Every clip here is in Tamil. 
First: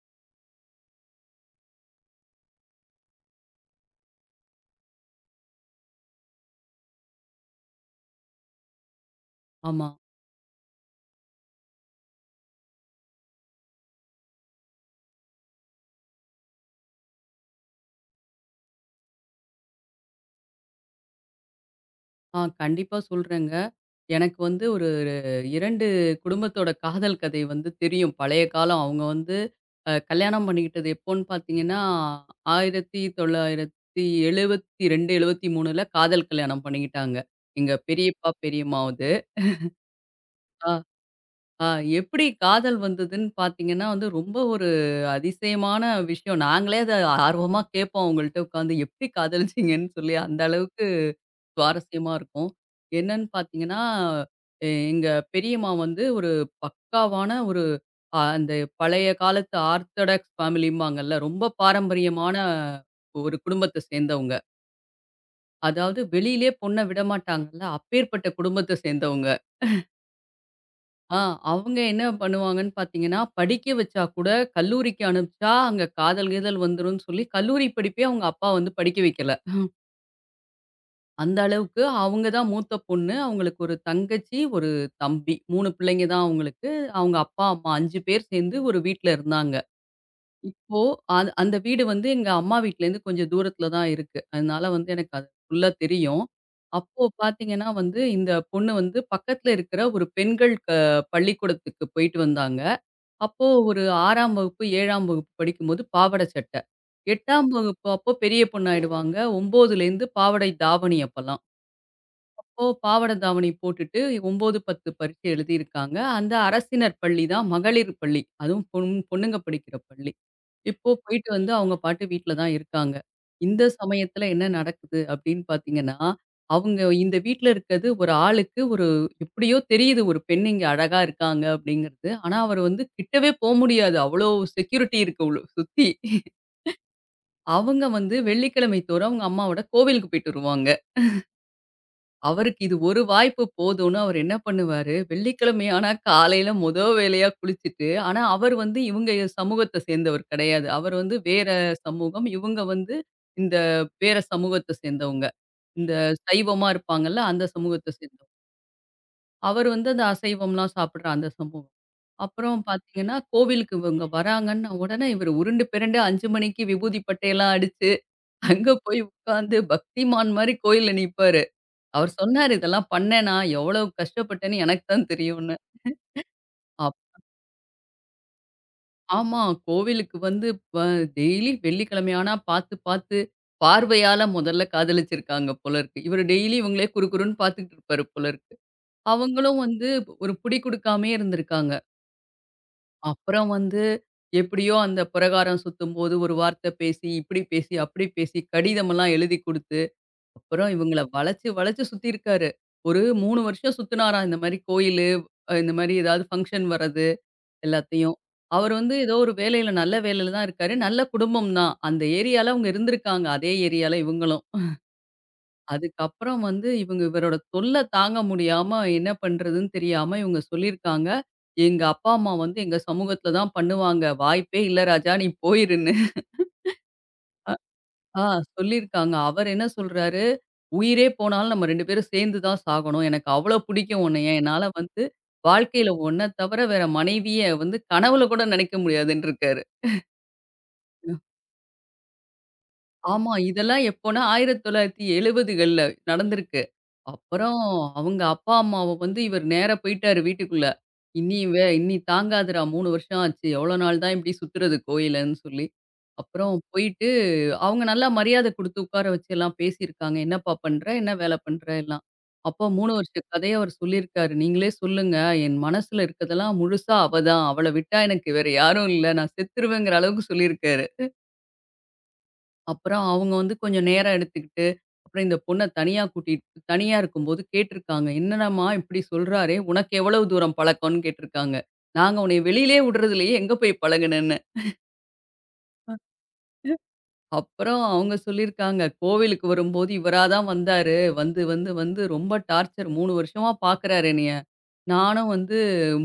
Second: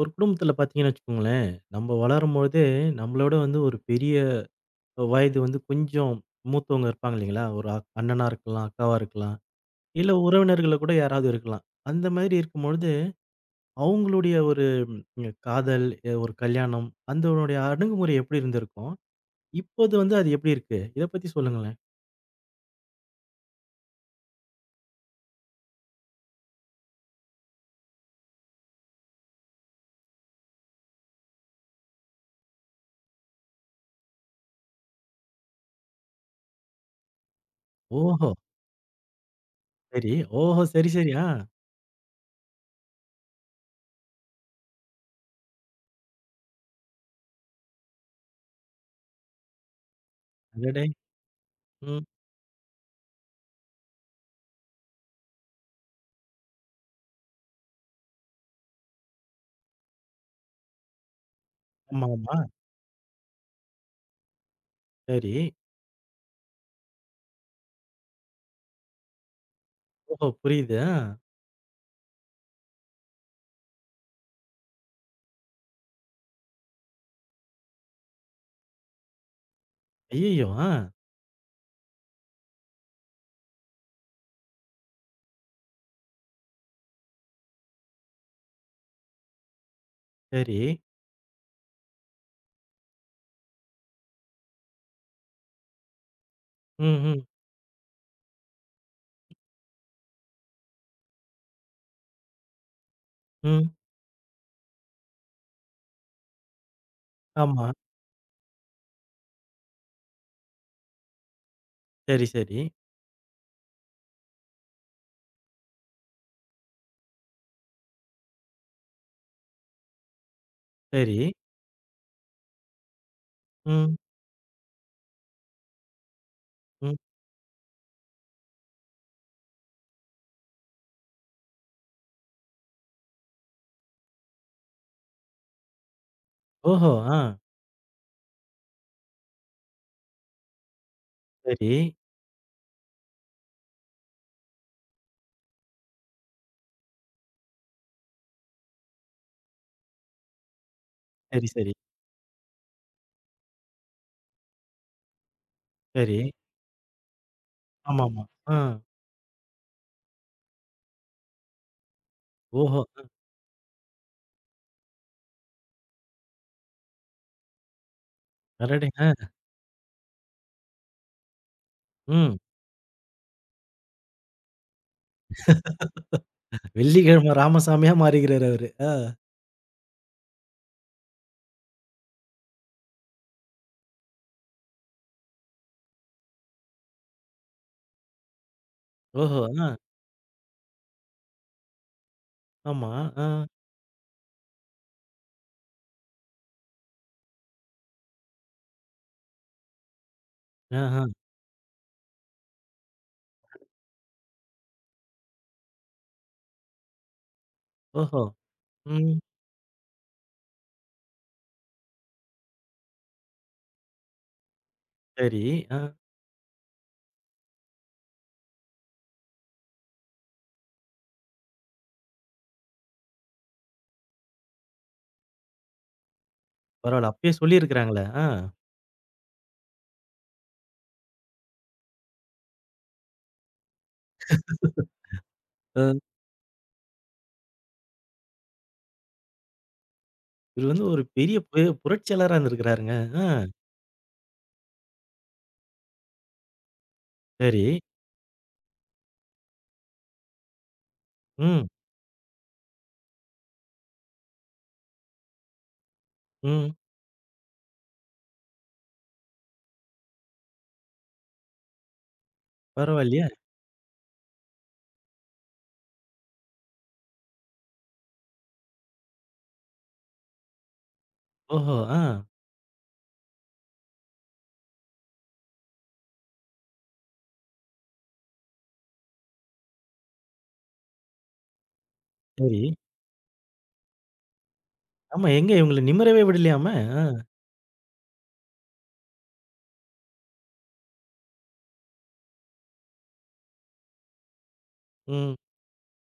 ஒரு குடும்பத்துல பார்த்தீங்கன்னு வச்சுக்கோங்களேன், நம்ம வளரும்பொழுதே நம்மளோட வந்து ஒரு பெரிய வயது வந்து கொஞ்சம் மூத்தவங்க இருப்பாங்க இல்லைங்களா? ஒரு அண்ணனா இருக்கலாம், அக்காவா இருக்கலாம், ஆமா. இல்ல உறவினர்கள கூட யாராவது இருக்கலாம். அந்த மாதிரி இருக்கும்பொழுது, அவங்களுடைய ஒரு இங்க காதல், ஒரு கல்யாணம் அதனுடைய அணுகுமுறை எப்படி இருந்திருக்கும்? இப்போது வந்து அது எப்படி இருக்கு? இத பத்தி சொல்லுங்களேன். கண்டிப்பா சொல்றேங்க. எனக்கு வந்து ஒரு 2 குடும்பத்தோட காதல் கதை வந்து தெரியும். பழைய காலம். அவங்க வந்து கல்யாணம் பண்ணிக்கிட்டது எப்போன்னு பார்த்தீங்கன்னா, 1972, 73ல காதல் கல்யாணம் பண்ணிக்கிட்டாங்க. எங்க ஓஹோ! பெரியப்பா, பெரியம்மாவது. சரி. ஓஹோ! ஆ சரி, சரி. ஆ. ஆ எப்படி காதல் வந்ததுன்னு பார்த்தீங்கன்னா வந்து, ரொம்ப ஒரு அதிசயமான விஷயம். நாங்களே அத ஆர்வமா கேட்போம் அவங்கள்ட்ட உட்காந்து. எப்படி காதலிச்சீங்கன்னு சொல்லி அந்த அடடே! அளவுக்கு ம். சுவாரஸ்யமா இருக்கும். என்னன்னு பார்த்தீங்கன்னா, எங்க பெரியம்மா வந்து ஒரு பக்காவான ஒரு அந்த பழைய காலத்து ஆர்த்தடாக்ஸ் ஃபேமிலிம்பாங்கல்ல. ரொம்ப ஆமா, பாரம்பரியமான ஆமா. ஒரு குடும்பத்த சேர்ந்தவங்க. சரி. அதாவது வெளியிலே பொண்ண விடமாட்டாங்கல்ல. அப்பேர்ப்பட்ட குடும்பத்த சேர்ந்தவங்க. ஓஹோ! புரியுது. ஐயோ ஆ. ஆ அவங்க என்ன பண்ணுவாங்கன்னு பார்த்தீங்கன்னா, படிக்க வச்சா கூட கல்லூரிக்கு அனுப்பிச்சா, அங்க காதல் கீதல் வந்துரும்ன்னு சொல்லி கல்லூரி படிப்பே அவங்க அப்பா வந்து படிக்க வைக்கல. ஐயய்யோ! ஆ. அந்த அளவுக்கு அவங்க தான் மூத்த பொண்ணு. அவங்களுக்கு ஒரு தங்கச்சி, ஒரு தம்பி. 3 பிள்ளைங்க தான் அவங்களுக்கு. அவங்க அப்பா, அம்மா 5 பேர் சேர்ந்து ஒரு வீட்ல இருந்தாங்க. சரி. இப்போ அது அந்த வீடு வந்து எங்க அம்மா வீட்லேருந்து கொஞ்சம் தூரத்தில தான் இருக்கு. அதனால வந்து எனக்கு அது ஃபுல்லா தெரியும். ம், அப்போ ம், பார்த்தீங்கன்னா வந்து, இந்த பொண்ணு வந்து பக்கத்தில இருக்கிற ஒரு பெண்கள் பள்ளிக்கூடத்துக்கு போயிட்டு வந்தாங்க. அப்போ ம். ஒரு 6ஆம் வகுப்பு, 7ஆம் வகுப்பு படிக்கும்போது பாவாடை சட்டை. 8ஆம் ஆமா. வகுப்பு அப்போ பெரிய பொண்ணாயிடுவாங்க. 9லேருந்து பாவாடை தாவணி அப்பலாம். சரி, சரி, ஓ! பாவாட தாவணி போட்டுட்டு 9, 10 பரீட்சை எழுதியிருக்காங்க. அந்த அரசினர் பள்ளி தான் மகளிர் பள்ளி. அதுவும் பொண்ணுங்க படிக்கிற பள்ளி. இப்போ சரி. போயிட்டு வந்து அவங்க பாட்டு வீட்ல தான் இருக்காங்க. இந்த ம், சமயத்துல என்ன நடக்குது அப்படின்னு பார்த்தீங்கன்னா, அவங்க ம். இந்த வீட்ல இருக்கிறது ஒரு ஆளுக்கு ஒரு எப்படியோ தெரியுது ஒரு பெண் இங்க அழகா இருக்காங்க அப்படிங்கிறது. ஆனா அவர் வந்து கிட்டவே போ முடியாது. அவ்வளோ செக்யூரிட்டி இருக்கு உள்ள சுத்தி. ஓஹோ! ஆ. அவங்க வந்து வெள்ளிக்கிழமை தோறும் அவங்க அம்மாவோட கோவிலுக்கு போயிட்டு வருவாங்க. சரி, அவருக்கு இது ஒரு வாய்ப்பு போதும்னு அவர் என்ன பண்ணுவாரு, வெள்ளிக்கிழமை ஆனா காலையில மொத வேலையா குளிச்சுட்டு, ஆனா அவர் வந்து இவங்க சமூகத்த சேர்ந்தவர் கிடையாது. அவர் வந்து சரி, வேற சரி, சமூகம். இவங்க வந்து இந்த வேற சமூகத்த சேர்ந்தவங்க. இந்த சரி. சைவமா இருப்பாங்கல்ல, அந்த சமூகத்த ஆமாமா. சேர்ந்தவங்க. ஆ. அவர் வந்து அந்த அசைவம்லாம் சாப்பிடுற அந்த சமூகம். அப்புறம் ஓஹோ! பார்த்தீங்கன்னா, கோவிலுக்கு இவங்க வராங்கன்ன உடனே இவர் உருண்டு பிரண்டு 5 மணிக்கு விபூதி பட்டையெல்லாம் அடிச்சு, அங்க அடடே! போய் ஆ. உட்காந்து பக்திமான் மாரி கோயில்ல நிப்பாரு. அவர் ம். சொன்னாரு, "இதெல்லாம் பண்ணேனா, எவ்வளவு கஷ்டப்பட்டேன்னு எனக்கு தான் தெரியும்ன்னு." அப் வெள்ளிக்கிழமை ராமசாமியா மாறிக்கிறாரு அவரு. ஆ. ஆமா. கோவிலுக்கு வந்து ப டெய்லி வெள்ளிக்கிழமை ஆனா பார்த்து, பார்த்து பார்வையால முதல்ல காதலிச்சிருக்காங்க போல இருக்கு. இவரு டெய்லி இவங்களே குறுகுறுன்னு பார்த்துட்டு இருப்பாரு போல இருக்கு. ஓஹோ! அவங்களும் ஆ. வந்து ஒரு பிடி குடுக்காமயே இருந்திருக்காங்க. ஆமா. ஆ. அப்புறம் வந்து எப்படியோ அந்த பிரகாரம் சுத்தும்போது ஒரு வார்த்தை பேசி, இப்படி பேசி, அப்படி பேசி கடிதமெல்லாம் எழுதி குடுத்து அப்புறம் இவங்கள ஆஹா. வளச்சு, வளச்சு சுத்தியிருக்காரு. ஒரு 3 வருஷம் சுத்துனாராம். இந்த மாரி கோயிலு, இந்த மாரி ஏதாவது ஃபங்ஷன் வர்றது எல்லாத்தையும். ஓஹோ! அவரு வந்து ம். ஏதோ ஒரு வேலையில நல்ல வேலையில தான் இருக்காரு. நல்ல குடும்பம் தான். அந்த ஏரியால அவங்க இருந்திருக்காங்க. அதே ஏரியால இவங்களும். சரி. ஆ. அதுக்கப்புறம் வந்து இவங்க இவரோட தொல்ல தாங்க முடியாம என்ன பண்றதுன்னு தெரியாம இவங்க சொல்லியிருக்காங்க. எங்க அப்பா, அம்மா வந்து எங்க சமூகத்தில தான் பண்ணுவாங்க. வாய்ப்பே இல்ல ராஜா! நீ போயிருன்னு. பரவால்ல. அப்பயே சொல்லியிருக்கிறாங்களே. ஆ ஆ. சொல்லியிருக்காங்க. அவரு என்ன சொல்றாரு, "உயிரே போனாலும் நம்ம 2 பேரும் சேர்ந்து தான் சாகணும். எனக்கு அவ்ளோ பிடிக்கும் உன்னைய. என்னால வந்து வாழ்க்கையில அ உன்ன தவிர வேற மனைவிய வந்து கனவுல கூட நினைக்க முடியாதுன்ருக்காரு." இவரு வந்து ஒரு பெரிய புரட்சியாளரா இருந்திருக்கிறாருங்க. ஆ. ஆமா. இதெல்லாம் எப்போன்னா 1970கள்ல நடந்திருக்கு. அப்புறம் சரி. அவங்க அப்பா, அம்மாவ வந்து இவர் நேரா போயிட்டாரு வீட்டுக்குள்ள. ம், இனி தாங்காதுடா 3 வருஷம் ஆச்சு. எவ்வளோ நாள் தான் இப்படி சுத்துறது கோயிலன்னு" சொல்லி. அப்புறம் ம். போயிட்டு அவங்க நல்லா மரியாதை குடுத்து உட்கார வச்சு எல்லாம் பேசியிருக்காங்க. "என்னப்பா பண்ற? என்ன வேலை பண்ற?" எல்லாம். அப்போ 3 வருஷ பரவாயில்லையே! கதைய அவர் சொல்லியிருக்காரு. "நீங்களே சொல்லுங்க. என் மனசுல இருக்கதெல்லாம் முழுசா அவ தான். அவள விட்டா எனக்கு வேற யாரும் இல்ல. நான் செத்துருவேங்கிற" அளவுக்கு சொல்லியிருக்காரு. ஓஹோ! ஆ. அப்புறம் அவங்க வந்து கொஞ்சம் நேரம் எடுத்துக்கிட்டு, அப்புறம் இந்த பொண்ண தனியா தனியா இருக்கும்போது கேட்டுருக்காங்க. "என்னடாம்மா இப்படி சொல்றாரே, உனக்கு எவ்வளவு தூரம் பழக்கம்ன்னு?" கேட்டுருக்காங்க. "நாங்க உன்னைய சரி. வெளியிலயே விடுறதில்லயே, எங்க போய் பழகுனன்னு?" ஆமா. எங்க இவங்கள நிமிரவே விடலையாமே! ஆ. அப்புறம் அவங்க சொல்லியிருக்காங்க, "கோவிலுக்கு வரும்போது இவரா தான் வந்தாரு. வந்து வந்து வந்து ரொம்ப டார்ச்சர் 3 வருஷமா பார்க்குறாரு என்னைய. நானும் ம், வந்து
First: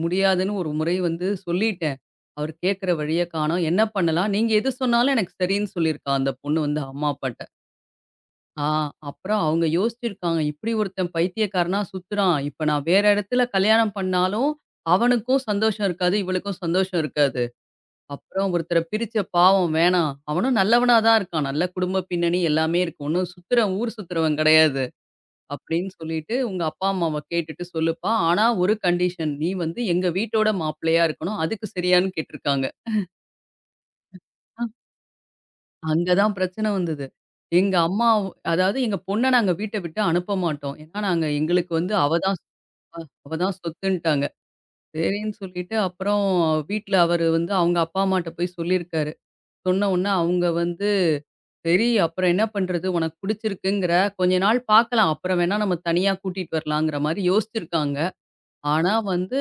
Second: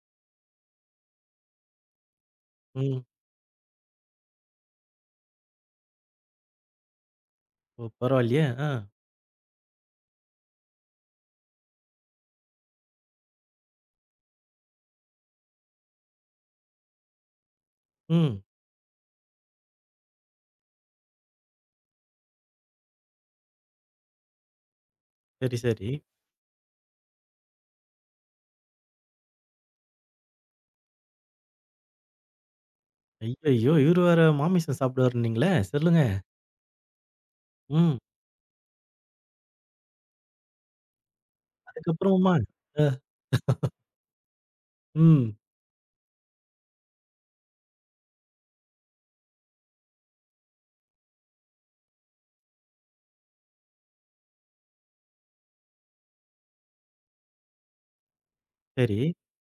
முடியாதுன்னு ஒரு முறை வந்து சொல்லிட்டேன். அவர் கேட்குற ம். வழிய காணோம். என்ன பண்ணலாம்? நீங்க எது சொன்னாலும் எனக்கு சரின்னு" சொல்லியிருக்கா அந்த பொண்ணு வந்து அம்மா, அப்பாட்ட. ஓ! பரவாயில்லையே! ஆ ஆ. அப்புறம் அவங்க யோசிச்சிருக்காங்க. இப்படி ஒருத்தன் பைத்தியக்காரனா சுத்துறான். இப்ப நான் வேற இடத்துல கல்யாணம் பண்ணாலும், அவனுக்கும் சந்தோஷம் இருக்காது. இவளுக்கும் சந்தோஷம் இருக்காது. ம். அப்புறம் ஒருத்தர பிரிச்ச பாவம் வேணாம். அவனும் நல்லவனா தான் இருக்கான். நல்ல குடும்ப பின்னணி எல்லாமே இருக்கு. ஒண்ணும் சுத்துறவன் ஊர் சுத்துறவன் கிடையாது. சரி, சரி. அப்படின்னு சொல்லிட்டு உங்க அப்பா அம்மாவ கேட்டுட்டு சொல்லுப்பா. ஆனா ஒரு கண்டிஷன். நீ வந்து எங்க வீட்டோட மாப்பிள்ளையா இருக்கணும். அதுக்கு சரியான்னு கேட்டிருக்காங்க. ஐயய்யோ! இவரு வேற மாமிசம் சாப்பிடுவாருன்னீங்களே! சொல்லுங்க. அங்க தான் பிரச்சனை வந்தது. எங்க ம். அம்மா அதாவது எங்க பொண்ண நாங்க வீட்ட விட்டு அனுப்ப மாட்டோம். ஏன்னா, நாங்க எங்களுக்கு வந்து அதுக்கப்புறமா? அ, அவ தான் சொத்துன்ட்டாங்க. ம். சரின்னு சொல்லிட்டு அப்புறம் வீட்ல அவரு வந்து அவங்க அப்பா அம்மாட்ட போய் சொல்லியிருக்காரு. சொன்ன உடனே அவங்க வந்து, "சரி அப்புறம் என்ன பண்றது? உனக்கு புடிச்சிருக்குங்கிற, கொஞ்ச நாள் பார்க்கலாம். அப்புறம் வேணா நம்ம தனியா கூட்டிட்டு வரலாங்கிற" மாரி யோசிச்சிருக்காங்க. ஆனா சரி. வந்து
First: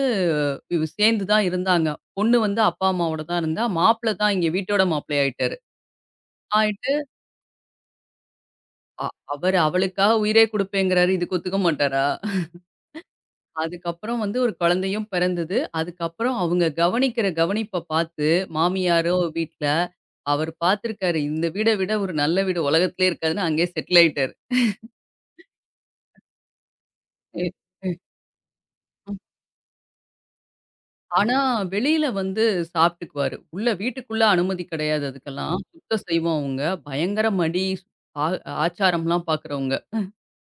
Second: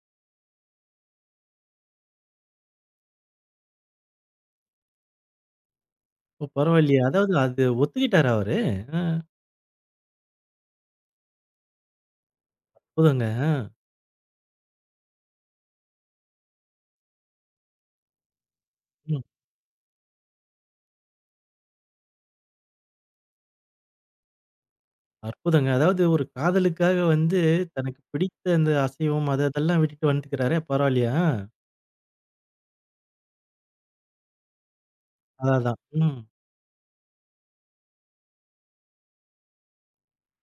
இவ சேர்ந்து தான் இருந்தாங்க. பொண்ணு வந்து அப்பா அம்மாவோட தான் இருந்தா. மாப்பிள தான் இங்க வீட்டோட மாப்பிளை ஆயிட்டாரு. ஓ! ஆயிட்டு பரவாயில்லையே! அதாவது அது ஒத்துக்கிட்டாரா அவரு? அ, அ அவரு அவளுக்காக உயிரே குடுப்பேங்கிறாரு. இதுக்கு ஒத்துக்க மாட்டாரா? அற்புதங்க. அதுக்கப்புறம் வந்து ஒரு குழந்தையும் பிறந்தது. அதுக்கப்புறம் அவங்க கவனிக்கிற கவனிப்ப பார்த்து, மாமியாரோ ம். வீட்ல, அவரு பார்த்துருக்காரு. இந்த வீட விட ஒரு நல்ல வீடு உலகத்திலே இருக்காதுன்னு அங்கேயே செட்டில் ஆயிட்டாரு. அற்புதங்க. அதாவது ஒரு காதலுக்காக வந்து எ- எ- தனக்கு பிடித்த அந்த அசைவம் அது அதெல்லாம் விட்டுட்டு வந்துட்டுருக்காரே! பரவாயில்லையா? ஆனா, வெளியில வந்து சாப்பிட்டுக்குவாரு. உள்ள வீட்டுக்குள்ள அனுமதி கிடையாது அதான், அதுக்கெல்லாம். அதான். சுத்தம் ம். செய்வோம் அவங்க. பயங்கர மடி, ஆ ஆச்சாரம்லாம் பார்க்குறவங்க.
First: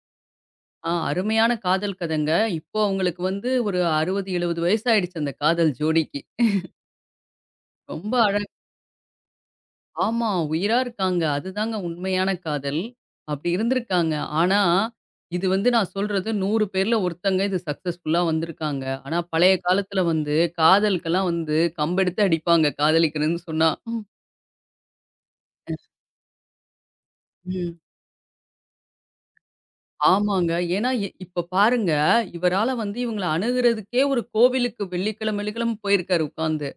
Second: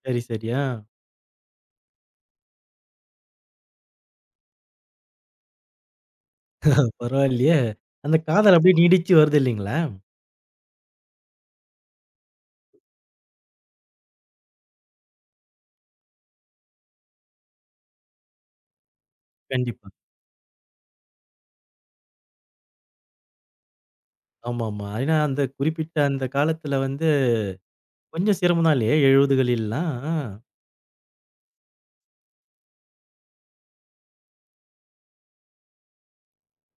சரி, சரி. ஆ. அருமையான காதல் கதைங்க. இப்போ அவங்களுக்கு வந்து ஒரு 60, 70 வயசாயிடுச்சு அந்த காதல் ஜோடிக்கு. பரவாயில்லையே! ரொம்ப அந்த அழகா காதல் அப்படியே நீடிச்சு வருது இல்லீங்களா? ஆமா. உயிரா இருக்காங்க. அதுதாங்க உண்மையான காதல். அப்படி இருந்திருக்காங்க. ஆனா, இது வந்து நான் சொல்றது 100 பேர்ல ஒருத்தங்க இது சக்சஸ்ஃபுல்லா வந்திருக்காங்க. ஆனா, பழைய கண்டிப்பா. காலத்துல வந்து காதலுக்கெல்லாம் வந்து கம்பெடுத்து அடிப்பாங்க காதலிக்கிறேன்னு சொன்னா. ஆமாமா. ஏன்னா அந்த குறிப்பிட்ட அந்த காலத்துல வந்து ம். கொஞ்சம் சிரமம் தான் இல்லையா? 70களில்லாம். ஆ. ஆமாங்க. ஏன்னா, இப்ப பாருங்க, இவரால வந்து இவங்கள அணுகுறதுக்கே ஒரு கோவிலுக்கு வெள்ளிக்கிழம, வெள்ளிக்கிழம போயிருக்காரு உட்கார்ந்து.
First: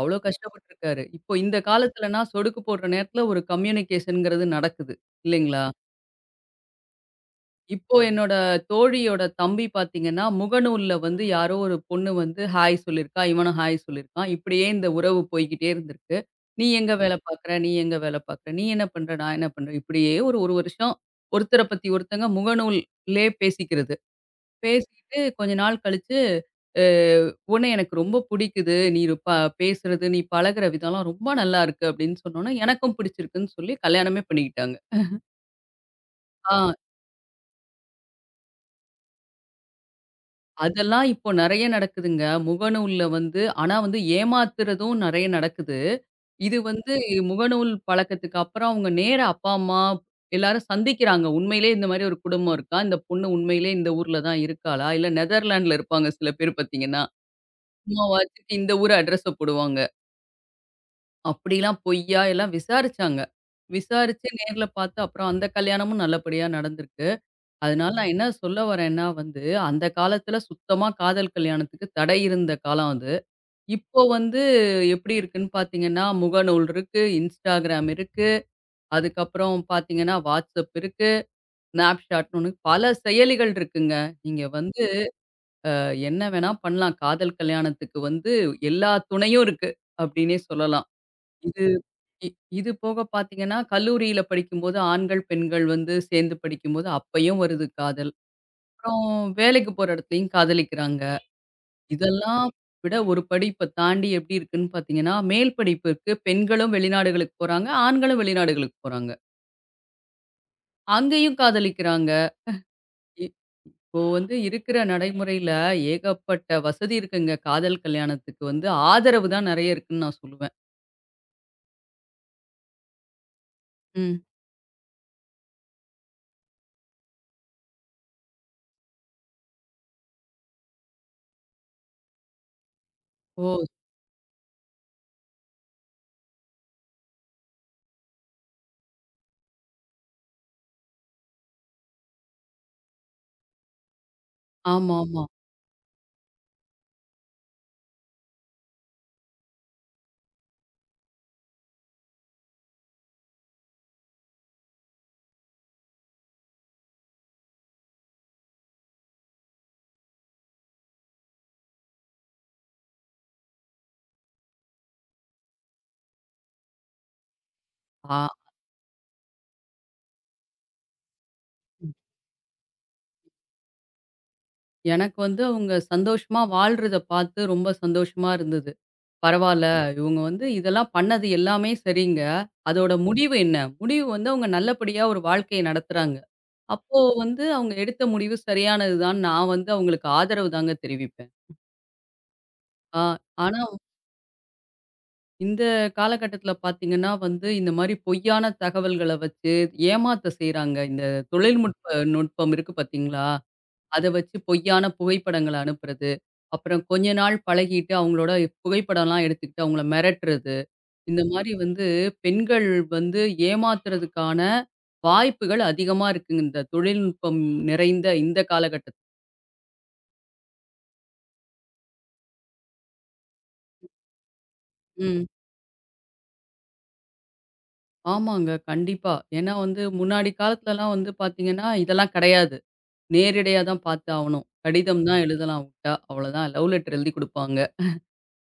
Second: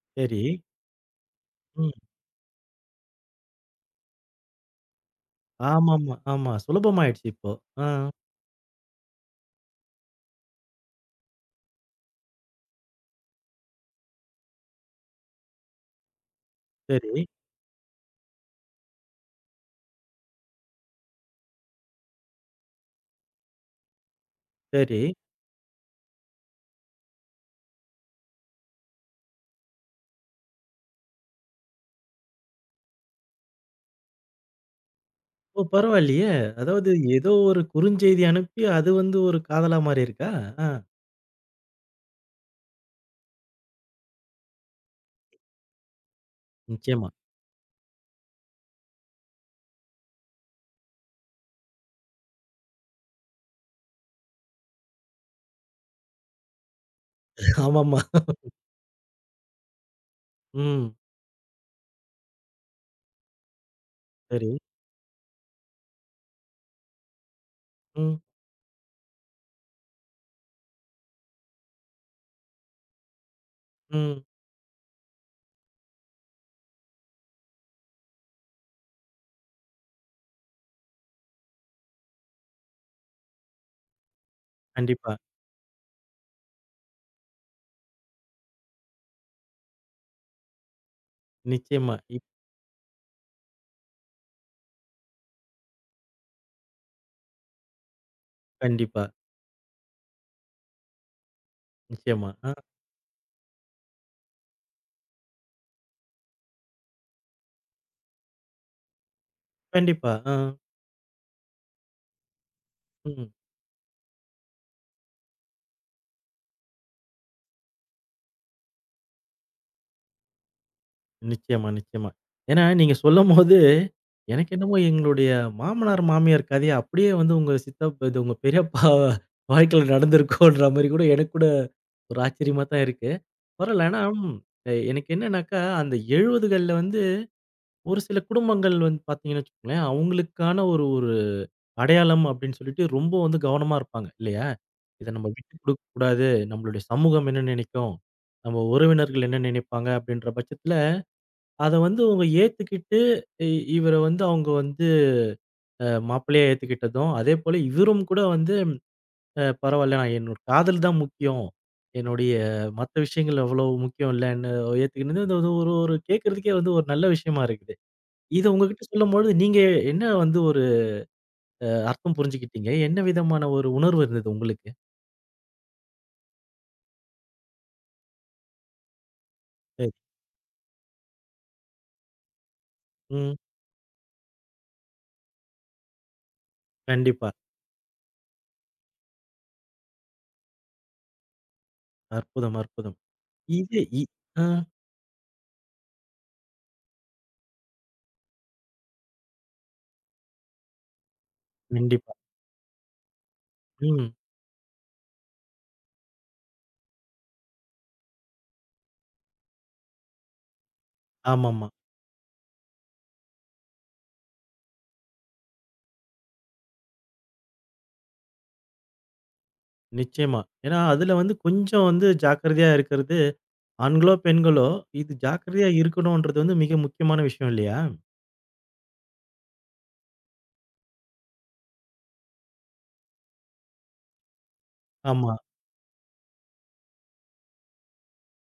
அவ்வளோ சரி. கஷ்டப்பட்டுருக்காரு. இப்போ இந்த ம். காலத்துலனா, சொடுக்கு போடுற நேரத்துல ஒரு கம்யூனிகேஷன்ங்கிறது நடக்குது. இல்லைங்களா? ஆமாமா, ஆமா. சுலபமாயிடுச்சு இப்போ. ஆ. இப்போ என்னோட தோழியோட தம்பி பார்த்தீங்கன்னா, முகநூல்ல வந்து யாரோ ஒரு பொண்ணு வந்து ஹாய் சொல்லியிருக்கா, இவனும் ஹாய் சொல்லியிருக்கான். இப்படியே இந்த உறவு போய்க்கிட்டே இருந்திருக்கு. "நீ எங்க வேலை சரி, பார்க்குற? நீ எங்க வேலை பார்க்குற? நீ என்ன பண்ற? நான் என்ன பண்றேன்?" இப்படியே ஒரு 1 வருஷம் ஒருத்தர பத்தி ஒருத்தங்க முகநூல்லே பேசிக்கிறது. சரி. பேசிட்டு கொஞ்ச நாள் கழிச்சு, "அ உன்னை எனக்கு ரொம்ப புடிக்குது. நீ ப பேசுறது, நீ பழகுற விதம்லாம் ரொம்ப நல்லா இருக்கு" அப்படின்னு சொன்னோனே, எனக்கும் பிடிச்சிருக்குன்னு சொல்லி கல்யாணமே பண்ணிக்கிட்டாங்க. ஓ! பரவாயில்லையே! ஆ. அதாவது ஏதோ ஒரு குறுஞ்செய்தி அனுப்பி, அது வந்து ஒரு காதலா மாறியிருக்கா? ஆ. அதெல்லாம் இப்போ நெறைய நடக்குதுங்க. முகநூல்ல வந்து ஆனா வந்து ஏமாத்துறதும் நெறைய நடக்குது. இது வந்து நிச்சயமா. முகநூல் பழக்கத்துக்கு அப்புறம் அவங்க நேரா அப்பா, அம்மா எல்லாரும் சந்திக்கிறாங்க. உண்மையிலேயே இந்த மாரி ஒரு குடும்பம் இருக்கா? இந்த பொண்ணு உண்மையிலேயே இந்த ஊர்ல தான் இருக்காளா? இல்ல நெதர்லாண்ட்ல இருப்பாங்க சில பேர் பார்த்தீங்கன்னா. ஆமாமா. சும்மாவாச்சுக்கு இந்த ஊர் அட்ரஸ போடுவாங்க. ம். அப்படிலாம் பொய்யா எல்லாம் விசாரிச்சாங்க. விசாரிச்சு சரி. நேர்ல பார்த்து அப்புறம் அந்த கல்யாணமும் நல்லபடியா நடந்திருக்கு. அதனால நான் ம், என்ன சொல்ல வரேன்னா வந்து, அந்த காலத்துல சுத்தமா காதல் கல்யாணத்துக்கு தடை இருந்த காலம் அது. இப்போ ம். வந்து எப்படி இருக்குன்னு பார்த்தீங்கன்னா, முகநூல் இருக்கு, Instagram இருக்கு, அதுக்கப்புறம் பார்த்தீங்கன்னா WhatsApp இருக்கு, Snapchatன்னு ஒண்ணு பல செயலிகள் இருக்குங்க. நீங்க வந்து கண்டிப்பா. என்ன வேணா பண்ணலாம். காதல் கல்யாணத்துக்கு வந்து எல்லா துணையும் இருக்கு அப்படின்னே சொல்லலாம். இது நிச்சயமா. இ இது போக பார்த்தீங்கன்னா, கல்லூரியில படிக்கும்போது ஆண்கள், பெண்கள் வந்து சேர்ந்து படிக்கும்போது அப்பயும் வருது காதல். அப்புறம் கண்டிப்பா. வேலைக்கு போற இடத்துலயும் காதலிக்கிறாங்க. நிச்சயமா. இதெல்லாம் ஆ. விட ஒரு படி இப்ப தாண்டி எப்படி இருக்குன்னு பார்த்தீங்கன்னா, மேல் படிப்புக்கு பெண்களும் வெளிநாடுகளுக்கு போறாங்க. ஆண்களும் வெளிநாடுகளுக்கு போறாங்க. கண்டிப்பா. ஆ. அங்கேயும் காதலிக்கிறாங்க. ம். இப்போ வந்து இருக்கிற நடைமுறையில ஏகப்பட்ட வசதி இருக்குங்க. காதல் கல்யாணத்துக்கு வந்து ஆதரவு தான் நெறைய இருக்குன்னு நான் சொல்லுவேன். நிச்சயமா, நிச்சயமா. ஏன்னா நீங்க சொல்லும்போது, ம். எனக்கு என்னமோ எங்களுடைய மாமனார், மாமியார் கதைய அப்படியே வந்து உங்க இது உங்க பெரியப்பா வாழ்க்கையில நடந்திருக்கோன்ற மாரி கூட எனக்கு கூட ஒரு ஆச்சரியமா தான் இருக்கு. ஓ! பரவால்ல. ஆனா எனக்கு என்னன்னாக்கா, அந்த 70கள்ல வந்து ஒரு சில குடும்பங்கள் வந்து பார்த்தீங்கன்னு வச்சுக்கோங்களேன், அவங்களுக்கான ஒரு ஒரு அடையாளம் அப்படின்னு சொல்லிட்டு ரொம்ப வந்து கவனமா இருப்பாங்க இல்லையா? இத ஆமாமா. நம்ம விட்டு குடுக்கக் கூடாது. நம்மளுடைய சமூகம் என்ன நினைக்கும்? நம்ம உறவினர்கள் என்ன நினைப்பாங்க? அப்படின்ற பட்சத்துல அத வந்து அவங்க ஏத்துக்கிட்டு, இ இவர வந்து அவங்க வந்து மாப்பிள்ளையா ஏத்துக்கிட்டதும், அதேபோல இவரும் கூட வந்து பரவால்ல. நான் என்னோட காதல் தான் முக்கியம். என்னுடைய மத்த விஷயங்கள் அவ்வளவு முக்கியம் இல்லன்னு ஏத்துக்கினது இந்த ஒரு ஒரு ஒரு கேட்கறதுக்கே வந்து ஒரு நல்ல விஷயமா இருக்குது. ஆ இத உங்ககிட்ட சொல்லும்பொழுது நீங்க என்ன வந்து ஒரு அர்த்தம் புரிஞ்சுக்கிட்டீங்க? என்ன விதமான ஒரு உணர்வு இருந்தது உங்களுக்கு? எனக்கு வந்து அவங்க சந்தோஷமா வாழ்றத பார்த்து ரொம்ப சந்தோஷமா இருந்தது. பரவால்ல. சரி. இவுங்க வந்து இதெல்லாம் பண்ணது எல்லாமே சரிங்க. அதோட ம். முடிவு என்ன? முடிவு வந்து அவுங்க நல்லபடியா ஒரு வாழ்க்கைய நடத்துறாங்க. அப்போ கண்டிப்பா. வந்து அவுங்க எடுத்த முடிவு சரியானது தான். நான் வந்து அவுங்களுக்கு ஆதரவு தாங்க தெரிவிப்பேன். அற்புதம், அற்புதம். ஆ ஆனா இது ஆ இந்த காலகட்டத்தில பார்த்தீங்கன்னா வந்து, இந்த மாரி பொய்யான தகவல்கள வச்சு ஏமாத்த செய்றாங்க. இந்த கண்டிப்பா. நுட்பம் இருக்கு பார்த்தீங்களா? அத ம். வச்சு பொய்யான புகைப்படங்கள அனுப்புறது. அப்புறம் கொஞ்ச நாள் பழகிட்டு அவுங்களோட புகைப்படம்லாம் எடுத்துக்கிட்டு அவுங்கள மிரட்டுறது. இந்த மாரி ஆமாமா. வந்து பெண்கள் வந்து ஏமாத்துறதுக்கான வாய்ப்புகள் அதிகமா இருக்குங்க. இந்த தொழில்நுட்பம் நிறைந்த இந்த காலகட்டத்துல. நிச்சயமா. ஏன்னா, அதுல வந்து கொஞ்சம் வந்து ஜாக்கிரதையா இருக்கிறது ஆண்களோ, பெண்களோ இது ம். ஜாக்கிரதையா இருக்கணும்ன்றது வந்து மிக முக்கியமான விஷயம் இல்லையா? ஆமாங்க. கண்டிப்பா. ஏன்னா வந்து முன்னாடி காலத்துலலாம் வந்து பார்த்தீங்கன்னா, இதெல்லாம் கிடையாது. நேரிடையா தான் பார்த்து ஆவணும். கடிதம் தான் ஆமா. எழுதலாம் உட்டா. அவ்வளோதான். லவ் லெட்டர் எழுதி குடுப்பாங்க.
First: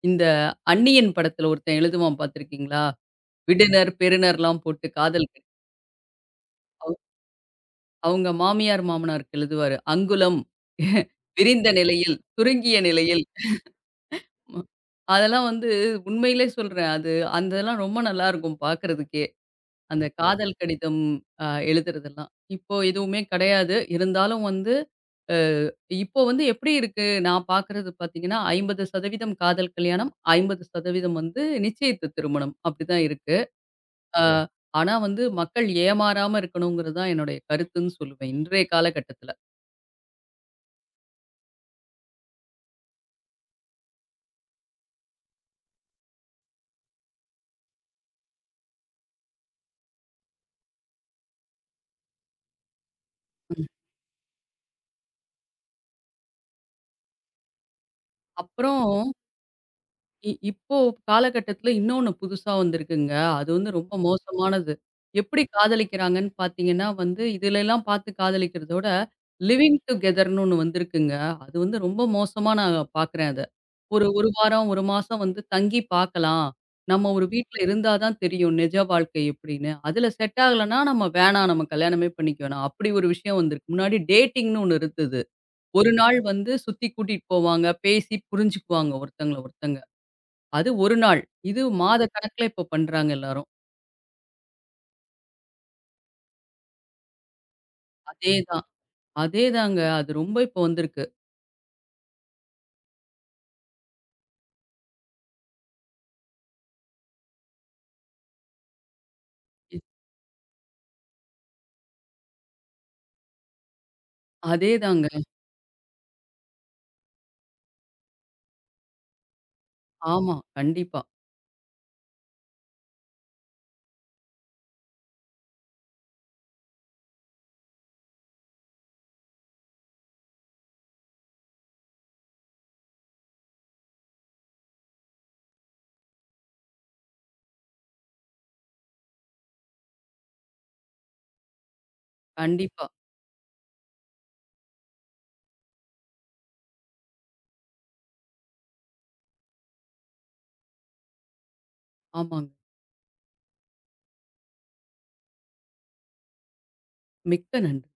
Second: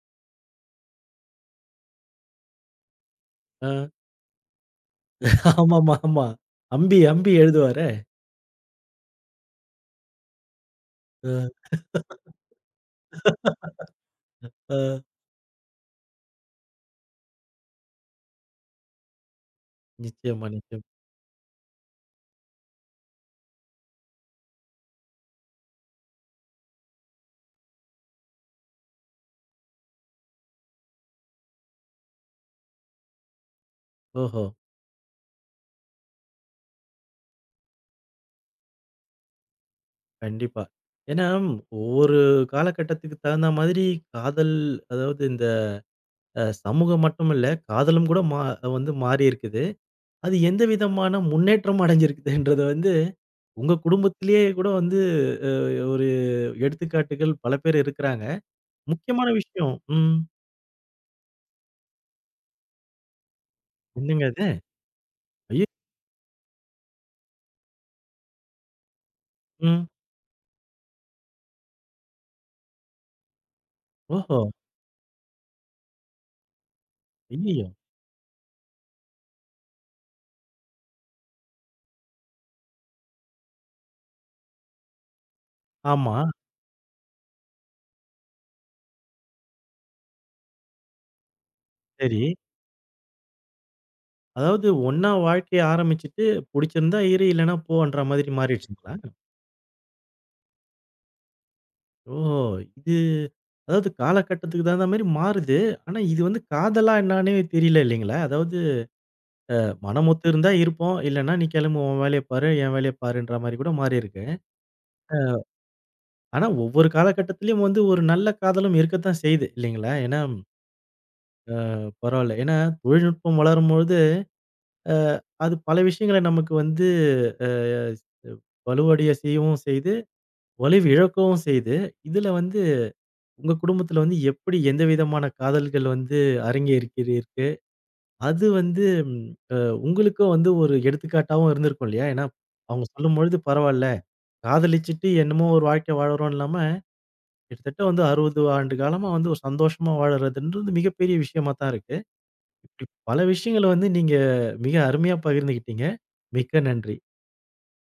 இந்த அந்நியன் படத்துல ஒருத்தன் எழுதுவான் பார்த்துருக்கீங்களா? ஆ. விடுனர், பெறுனர்லாம் போட்டு காதல் ஆமாமா, ஆமா. அவ் அம்பி, அம்பி எழுதுவாரே! அவங்க மாமியார், மாமனாருக்கு எழுதுவாரு. அங்குலம் அ, விரிந்த நிலையில், சுருங்கிய நிலையில். ம். அ அதெல்லாம் வந்து உண்மையிலே சொல்றேன். அது அந்த இதெல்லாம் ரொம்ப நல்லாருக்கும் பார்க்கறதுக்கே. அந்த ஓ. நிச்சயமா, காதல் நிச்சயம். கடிதம் எழுதுறதெல்லாம். இப்போ எதுவுமே கிடையாது. இருந்தாலும் வந்து அ இப்போ வந்து எப்படி இருக்கு? நான் பார்க்கறது பார்த்தீங்கன்னா, 50% காதல் கல்யாணம், 50% வந்து நிச்சயித்த திருமணம். அப்படிதான் இருக்கு. அ ஓஹோ! ஆனா வந்து மக்கள் ஏமாறாம இருக்கணுங்கிறது தான் என்னுடைய கருத்துன்னு சொல்லுவேன். இன்றைய காலகட்டத்தில. கண்டிப்பா. ஏன்னா, ஒவ்வொரு காலகட்டத்துக்கு தகுந்த மாதிரி காதல் அதாவது இந்த சமூகம் மட்டும் இல்ல, காதலும் கூட வந்து மாறியிருக்குது. அது எந்த விதமான முன்னேற்றம் அடைஞ்சிருக்குதுன்றத வந்து, ம். உங்க குடும்பத்திலேயே கூட வந்து அ ஒரு எடுத்துக்காட்டுகள் பல பேர் இருக்கிறாங்க. அப்புறம் முக்கியமான விஷயம். ம். இப்போ காலகட்டத்தில இன்னொன்னு புதுசா வந்திருக்குங்க. அது வந்து ரொம்ப என்னங்க அது? மோசமானது. எப்படி ஐய! காதலிக்கிறாங்கன்னு பார்த்தீங்கன்னா வந்து, இதுலலாம் பார்த்து காதலிக்கிறத விட, லிவிங் ம். டுகெதர்ன்னு ஒண்ணு வந்திருக்குங்க. அது வந்து ரொம்ப மோசமா நான் பார்க்குறேன் அத. ஒரு 1 ஓஹோ! வாரம், 1 மாசம் வந்து தங்கி பார்க்கலாம். நம்ம ஒரு வீட்ல ஐய்யயோ! இருந்தா தான் தெரியும் நிஜ வாழ்க்கை எப்படின்னு. அதுல செட் ஆகலன்னா நம்ம வேணாம் நம்ம கல்யாணமே பண்ணிக்க வேணாம். அப்படி ஒரு விஷயம் வந்திருக்கு. முன்னாடி டேட்டிங்ன்னு ஒண்ணு இருந்தது. ஒரு ஆமா. நாள் வந்து சுத்தி கூட்டிட்டு போவாங்க, பேசி புரிஞ்சுக்குவாங்க ஒருத்தங்கள ஒருத்தங்க. அது 1 நாள். இது மாத சரி. கணக்குல இப்போ பண்றாங்க எல்லாரும். அதாவது ஒண்ணா வாழ்க்கைய ஆரம்பிச்சுட்டு, புடிச்சிருந்தா இரு, இல்லன்னா போன்ற மாதிரி அதேதான், மாறிடுச்சுங்களா? அதேதாங்க. அது ரொம்ப இப்போ வந்திருக்கு. ஓஹோ! இது அதாவது காலகட்டத்துக்கு தகுந்த மாரி மாறுது. ஆனா இது வந்து காதலா என்னான்னே தெரியல இல்லைங்களா? அதாவது மனம் ஒத்து இருந்தா இருப்போம். இல்லன்னா நீ கிளம்பு உன் வேலைய பாரு, என் வேலைய பாருன்ற மாரி கூட மாறியிருக்கு. அதேதாங்க. ஆனா ஒவ்வொரு காலகட்டத்திலயும் வந்து ஒரு நல்ல காதலும் இருக்கத்தான் செய்யுது இல்லைங்களா? ஏன்னா ஆமா. கண்டிப்பா, பரவால்ல. ஏன்னா தொழில்நுட்பம் வளரும்பொழுது அ அது பல விஷயங்கள நமக்கு வந்து அ வலுவடைய செய்யவும் செய்யுது, வலுவிழக்கவும் செய்யுது. இதுல வந்து உங்க குடும்பத்துல வந்து எப்படி எந்த விதமான காதல்கள் வந்து அரங்கேறிக்கிருக்கு? அது வந்து ம் அ உங்களுக்கும் வந்து ஒரு எடுத்துக்காட்டாவும் இருந்திருக்கும் இல்லையா? ஏன்னா, அவங்க கண்டிப்பா. சொல்லும்பொழுது பரவால்ல. காதலிச்சுட்டு என்னமோ ஒரு வாழ்க்கை வாழுறோம் இல்லாம, கிட்டத்தட்ட வந்து 60 ஆண்டு காலமா வந்து ஒரு சந்தோஷமா வாழறதுன்றது மிகப்பெரிய விஷயமா தான் இருக்கு. ஆமாங்க. இப்படி பல விஷயங்கள வந்து நீங்க மிக அருமையா பகிர்ந்துகிட்டீங்க. மிக்க நன்றி. மிக்க நன்றி.